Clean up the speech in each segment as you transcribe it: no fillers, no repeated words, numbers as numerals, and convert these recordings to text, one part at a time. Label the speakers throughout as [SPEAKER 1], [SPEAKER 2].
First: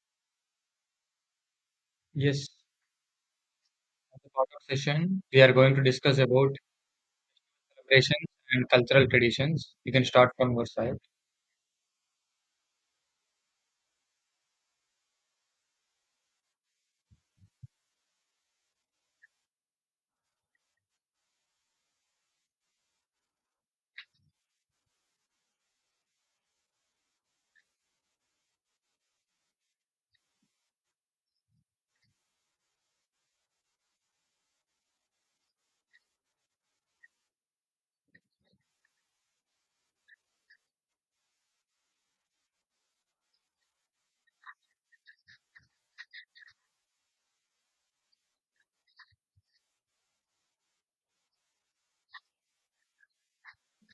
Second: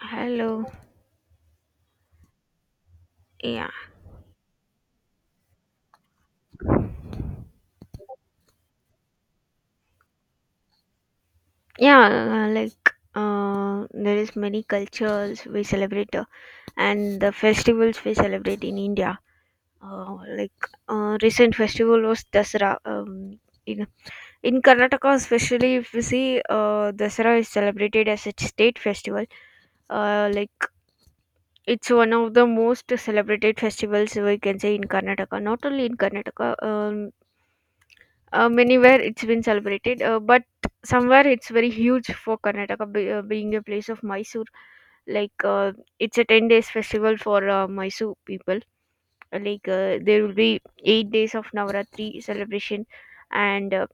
[SPEAKER 1] Hello.
[SPEAKER 2] Yes,
[SPEAKER 1] Yeah.
[SPEAKER 2] on the part session, we are going to discuss about preparations and cultural traditions. You can start from your side.
[SPEAKER 1] Yeah, like there is many cultures we celebrate and the festivals we celebrate in India. Like recent festival was Dasara. In Karnataka especially if you see Dasara is celebrated as a state festival. Like it's one of the most celebrated festivals we can say in Karnataka. Not only in Karnataka, many where it's been celebrated but somewhere it's very huge for karnataka being a place of mysore like it's a 10 days festival for mysore people. There will be 8 days of navaratri celebration, and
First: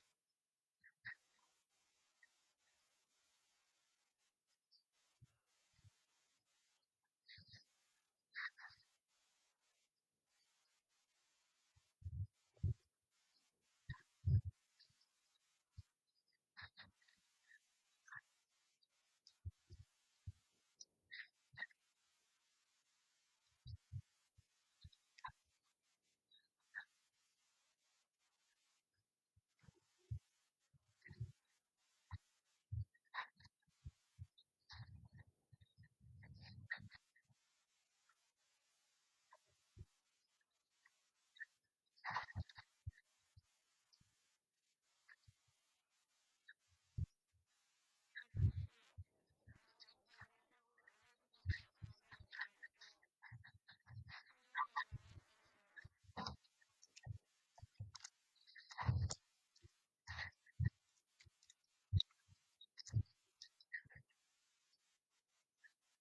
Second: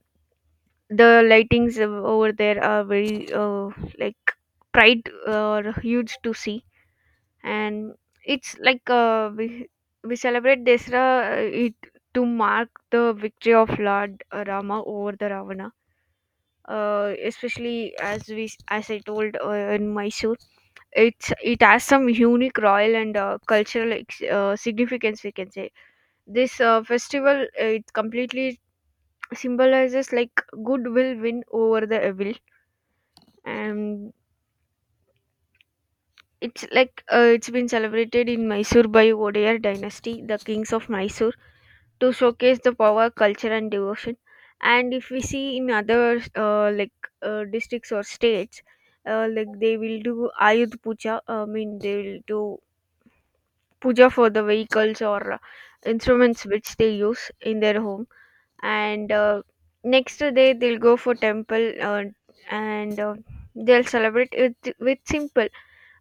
[SPEAKER 1] the lightings over there are very uh, like pride, huge to see. And it's like we celebrate Desra it to mark the victory of Lord Rama over the Ravana, especially as I told, in Mysore, it has some unique royal and cultural significance, we can say. This festival, it completely symbolizes, like, good will win over the evil, and it's like it's been celebrated in Mysore by Odeir dynasty, the kings of Mysore, to showcase the power, culture, and devotion. And if we see in other districts or states, like they will do Ayud Puja. I mean, they will do puja for the vehicles or instruments which they use in their home. And next day they'll go for temple and they'll celebrate it with simple.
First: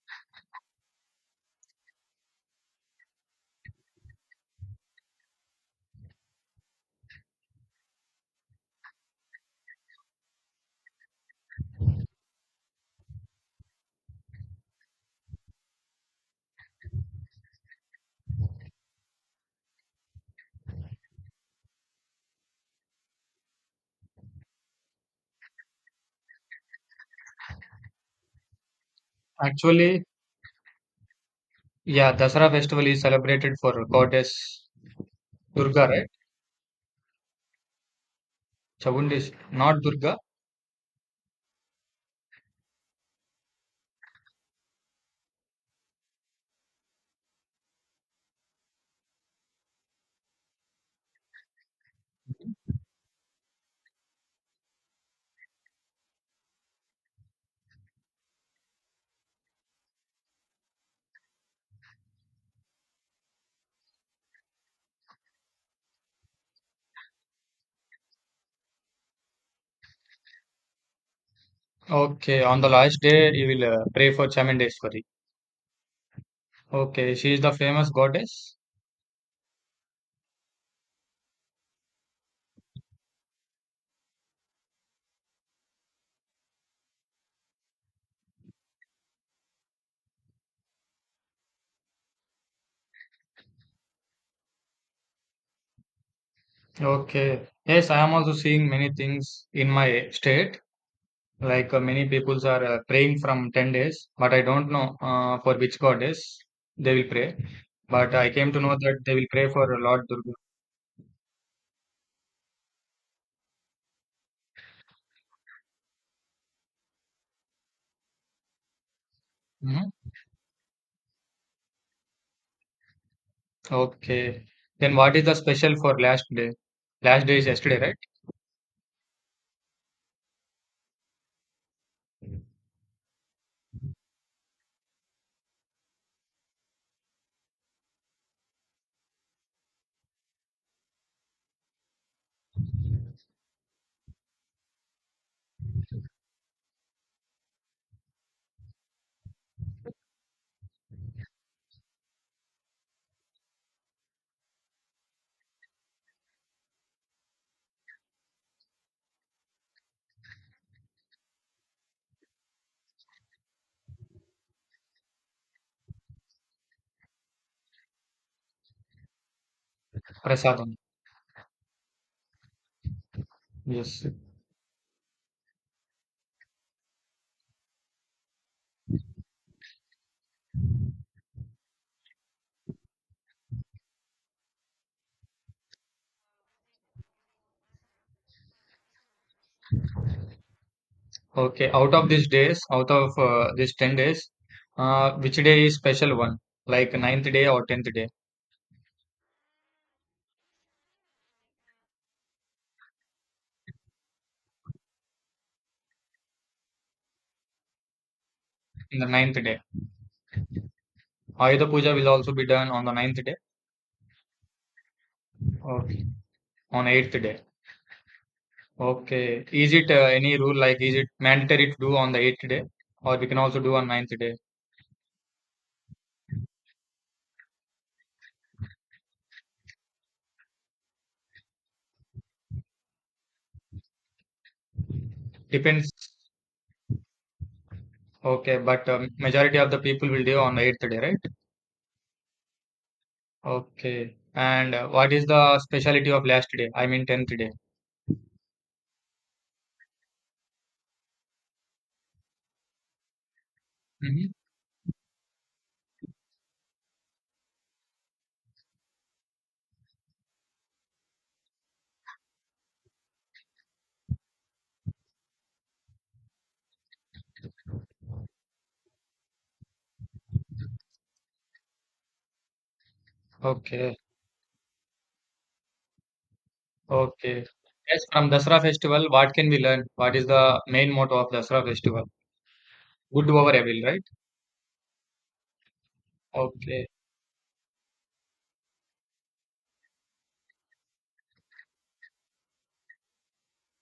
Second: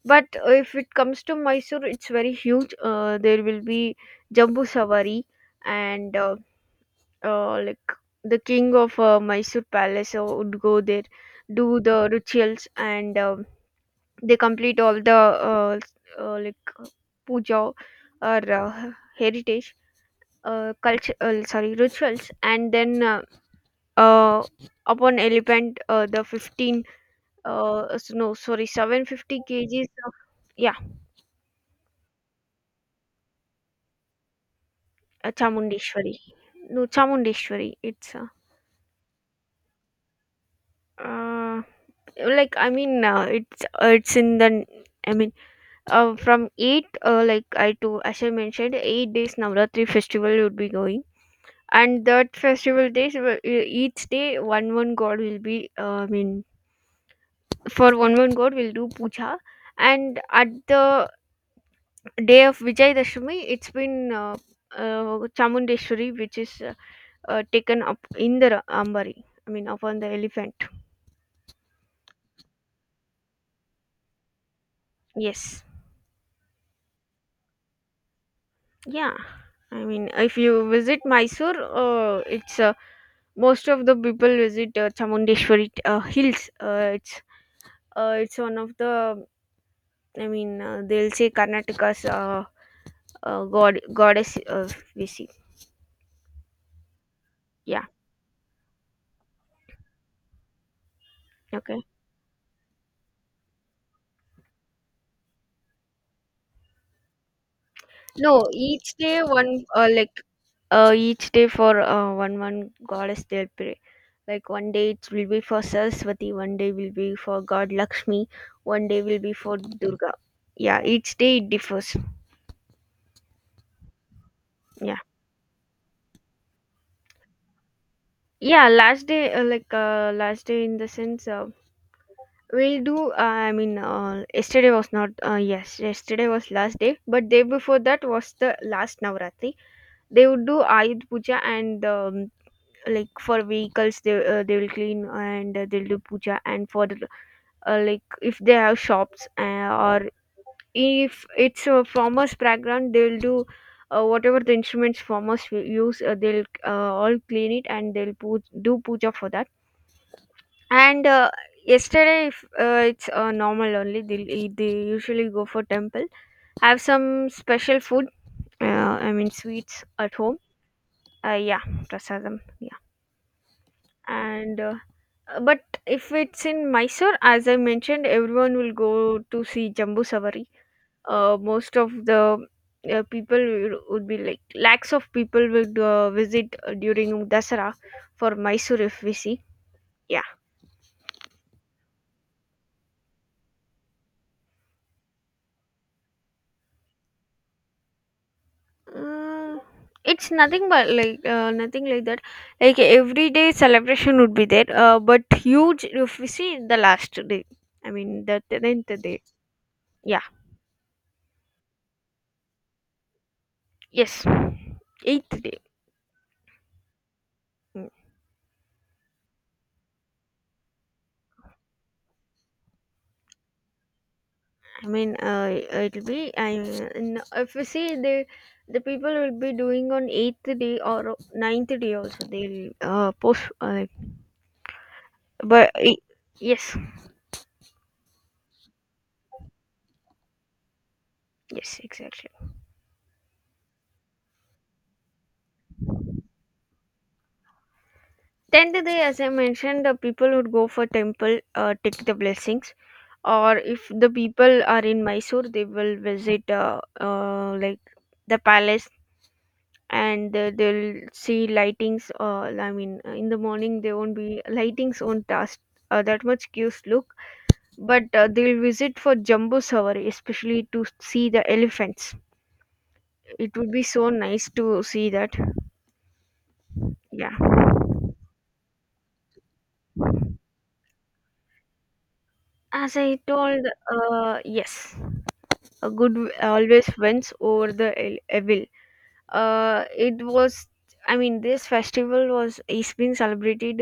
[SPEAKER 1] But if it comes to Mysore, it's very huge. There will be Jambu Savari and uh, like the king of Mysore palace would go there, do the rituals, and they complete all the uh, uh, like uh, puja or heritage culture. Sorry, rituals, and then uh, upon elephant, the 15, no, sorry, 750 kgs
[SPEAKER 2] Actually,
[SPEAKER 1] of. Yeah.
[SPEAKER 2] yeah, Dasara festival is celebrated for goddess Durga, right?
[SPEAKER 1] Chamundeshwari. No, Chamundeshwari. It's
[SPEAKER 2] Chavundis, not Durga.
[SPEAKER 1] uh, it's in the. I mean. From eight, like I to as I mentioned, 8 days Navratri festival would be going, and that festival days each day one god will be. I mean, for one god we'll do puja, and at the day of Vijayadashami, it's been Chamundeshwari, which is taken up in the ambari. I mean, upon the elephant.
[SPEAKER 2] Okay, on the last day, you will pray for Chamundeswari.
[SPEAKER 1] Yes.
[SPEAKER 2] Okay, she is the famous goddess.
[SPEAKER 1] Yeah. I mean, if you visit Mysore, it's a most of the people visit Chamundeshwari hills. It's one of the, I mean, they'll say Karnataka's god goddess, we see.
[SPEAKER 2] Okay,
[SPEAKER 1] Yeah.
[SPEAKER 2] yes, I am also seeing many things in my state. Like
[SPEAKER 1] Okay.
[SPEAKER 2] many peoples are praying from 10 days, but I don't know for which goddess they will pray. But I
[SPEAKER 1] No,
[SPEAKER 2] came to know
[SPEAKER 1] each
[SPEAKER 2] that they
[SPEAKER 1] day
[SPEAKER 2] will pray for
[SPEAKER 1] one uh,
[SPEAKER 2] Lord
[SPEAKER 1] like
[SPEAKER 2] Durga.
[SPEAKER 1] uh, each day for one goddess they'll pray. Like one day it will be for Saraswati, one day will be for God Lakshmi, one day will be for
[SPEAKER 2] Hmm.
[SPEAKER 1] Durga. Yeah, each day it differs.
[SPEAKER 2] Okay. Then
[SPEAKER 1] Yeah
[SPEAKER 2] what is the special for last day? Last day is yesterday, right?
[SPEAKER 1] yeah last day, last day in the sense. We do. I mean, yesterday was not. Yes, yesterday was last day, but day before that was the last Navratri. They would do Ayud Puja and, like, for vehicles, they will clean and they'll do puja, and for the, like, if they have shops or if it's a farmer's background, they'll do. Whatever the instruments farmers will use, they'll all clean it and they'll do puja for that. And yesterday, if, it's normal only. They usually go for temple. Have some special food. I mean, sweets at home.
[SPEAKER 2] Prasadam.
[SPEAKER 1] Yeah, prasadam. Yeah,
[SPEAKER 2] Yes.
[SPEAKER 1] and but if it's in Mysore, as I mentioned, everyone will go to see Jambu Savari. Most of the people would be like lakhs of people will visit during Dasara for Mysore if we see. Yeah.
[SPEAKER 2] Okay. Out of these days, out of these 10 days, which day is special one? Like ninth day or 10th day?
[SPEAKER 1] Mm, it's nothing but like nothing like that. Like, everyday celebration would be there, but huge. If we see the last day, I mean the tenth
[SPEAKER 2] In the
[SPEAKER 1] day.
[SPEAKER 2] ninth day.
[SPEAKER 1] Yeah,
[SPEAKER 2] Ayuda Puja will also be done on the ninth day.
[SPEAKER 1] yes, eighth day.
[SPEAKER 2] Okay. On eighth day.
[SPEAKER 1] Mm,
[SPEAKER 2] Okay. Is it any rule like is it mandatory to do on the eighth day or we can also do on ninth day?
[SPEAKER 1] I mean, it'll be. I n- if we see the people will be doing on eighth day or ninth day also. They'll post, but
[SPEAKER 2] Depends.
[SPEAKER 1] yes,
[SPEAKER 2] Okay, but majority of the people will do on the eighth day, right?
[SPEAKER 1] yes, exactly.
[SPEAKER 2] Okay. And what is the speciality of last day? I mean tenth day.
[SPEAKER 1] 10th day, as I mentioned, the people would go for temple, take the blessings, or if the
[SPEAKER 2] Hmm.
[SPEAKER 1] people are in Mysore, they will visit the palace, and they'll see lightings. I mean, in the morning they won't be lightings won't task that much cues look, but they'll visit for Jumbo Savari, especially to see the elephants. It would be
[SPEAKER 2] Okay.
[SPEAKER 1] so nice to see that. Yeah,
[SPEAKER 2] Okay. Yes, from Dasara festival, what can we learn? What is the main motto of Dasara festival?
[SPEAKER 1] as I
[SPEAKER 2] Good over
[SPEAKER 1] told,
[SPEAKER 2] evil, right?
[SPEAKER 1] yes, a good
[SPEAKER 2] Okay.
[SPEAKER 1] always wins over the evil. It was, I mean, this festival was is being celebrated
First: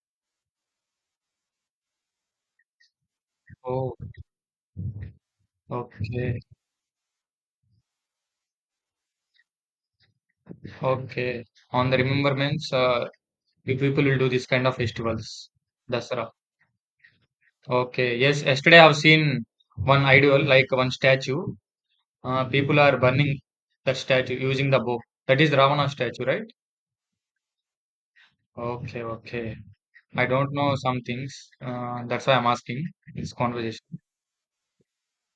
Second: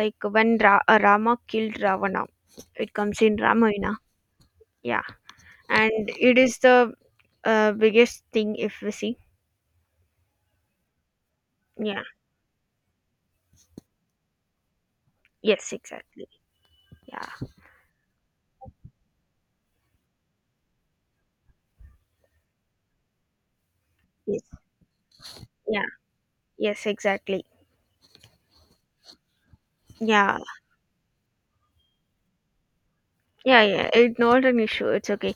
[SPEAKER 1] like when rama killed ravana. It comes in ramayana.
[SPEAKER 2] Oh,
[SPEAKER 1] Yeah. And it
[SPEAKER 2] okay.
[SPEAKER 1] is the biggest thing if we see.
[SPEAKER 2] Okay. On the
[SPEAKER 1] Yeah,
[SPEAKER 2] remembrance, you people will do this kind of festivals,
[SPEAKER 1] yes, exactly.
[SPEAKER 2] Dasara.
[SPEAKER 1] Yeah.
[SPEAKER 2] Okay, yes, yesterday I've seen one idol, like one statue. People are burning that statue
[SPEAKER 1] Yes.
[SPEAKER 2] using the bow. That is
[SPEAKER 1] Yeah.
[SPEAKER 2] Ravana statue, right?
[SPEAKER 1] Yes, exactly.
[SPEAKER 2] Okay, okay. I
[SPEAKER 1] Yeah,
[SPEAKER 2] don't know some things. That's why I'm asking this
[SPEAKER 1] yeah, yeah,
[SPEAKER 2] conversation.
[SPEAKER 1] it's not an issue, it's okay.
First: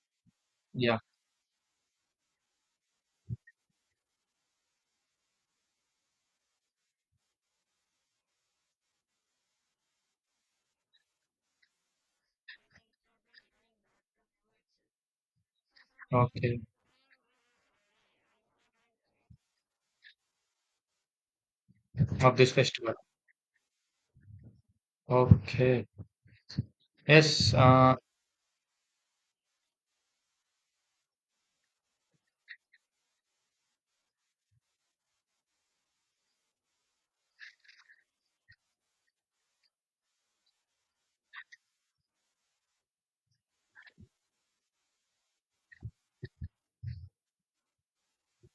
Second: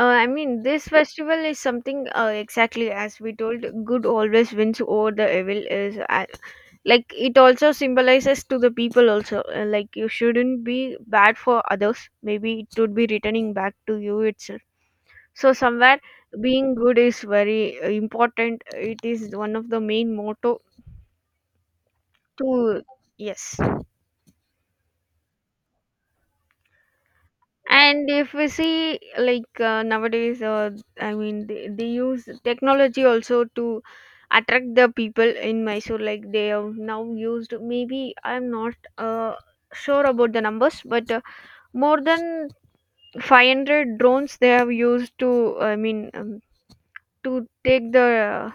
[SPEAKER 1] I mean, this
[SPEAKER 2] Yeah,
[SPEAKER 1] festival is something, exactly as we told, good always wins over the evil, is, like. It also symbolizes to the people also, like, you shouldn't be bad for others, maybe it would be returning back to you itself. So somewhere
[SPEAKER 2] okay.
[SPEAKER 1] being good is very important. It is one of the main motto
[SPEAKER 2] Of this
[SPEAKER 1] to,
[SPEAKER 2] festival.
[SPEAKER 1] yes,
[SPEAKER 2] Okay. Yes,
[SPEAKER 1] and if we see, like, nowadays, I mean, they use technology also to attract the people in mysore, like they have now used. Maybe I'm not sure about the numbers, but more than 500 drones they have used to, I mean, to take the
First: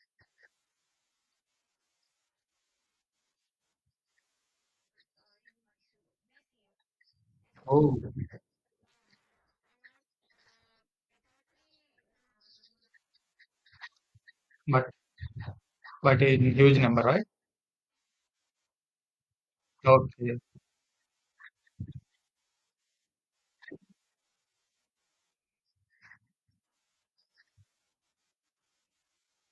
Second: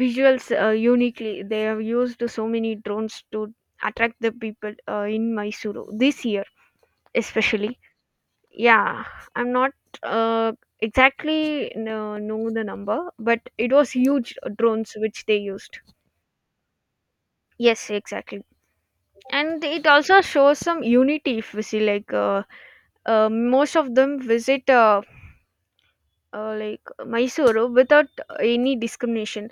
[SPEAKER 1] visuals uniquely. They have used so many drones to attract the people in mysuru this year especially.
[SPEAKER 2] oh,
[SPEAKER 1] Yeah, I'm not uh, exactly no, know the number, but it was huge
[SPEAKER 2] but
[SPEAKER 1] drones which they used.
[SPEAKER 2] but in huge number, right?
[SPEAKER 1] Yes, exactly. And it also
[SPEAKER 2] Okay.
[SPEAKER 1] shows some unity if we see, like, most of them visit Mysore without any discrimination,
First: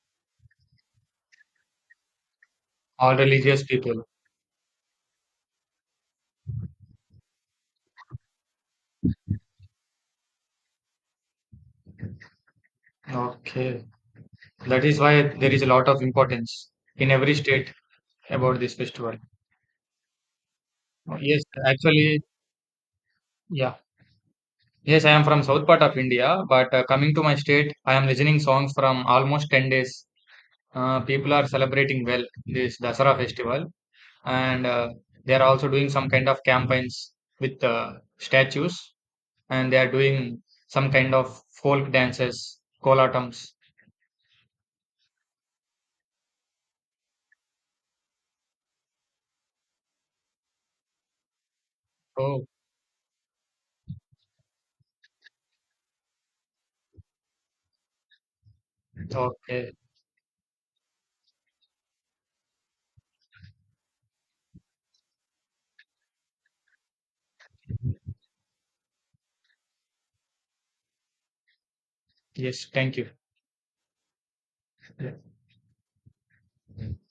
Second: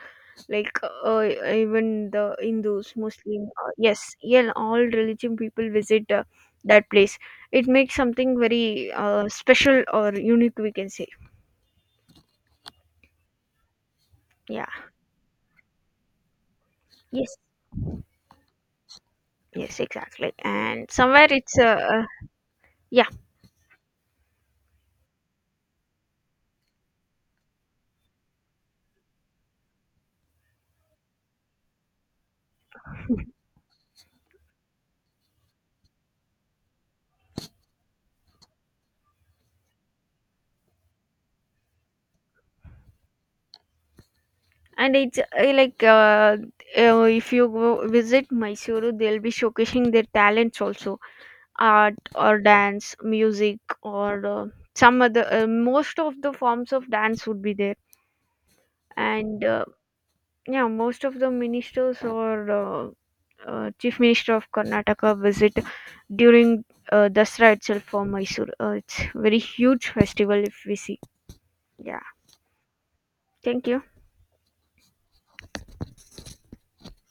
[SPEAKER 1] like, even the Hindus,
[SPEAKER 2] All
[SPEAKER 1] Muslim,
[SPEAKER 2] religious people.
[SPEAKER 1] yes, yeah, all religion people visit that place. It makes something very special or unique, we can say.
[SPEAKER 2] Okay.
[SPEAKER 1] Yeah.
[SPEAKER 2] That is why there is a lot of importance in every
[SPEAKER 1] Yes.
[SPEAKER 2] state about this festival.
[SPEAKER 1] Yes, exactly. And somewhere
[SPEAKER 2] Yes,
[SPEAKER 1] it's
[SPEAKER 2] actually,
[SPEAKER 1] yeah,
[SPEAKER 2] yeah. Yes, I am from south part of India, but coming to my state, I am listening songs from almost 10 days. People are celebrating well this Dasara festival, and they are also doing some kind of campaigns with statues, and they are doing some kind of folk dances, kolatams.
[SPEAKER 1] and it's if you go visit Mysuru, they'll be showcasing their talents also, art or
[SPEAKER 2] Oh,
[SPEAKER 1] dance music or some other, most of the forms of dance would be there. And
[SPEAKER 2] okay.
[SPEAKER 1] yeah, most of the ministers or chief minister of karnataka visit during dasra itself for mysore. It's very huge festival if we see. Yeah,
[SPEAKER 2] Yes, thank you.
[SPEAKER 1] thank you.
[SPEAKER 2] Yeah.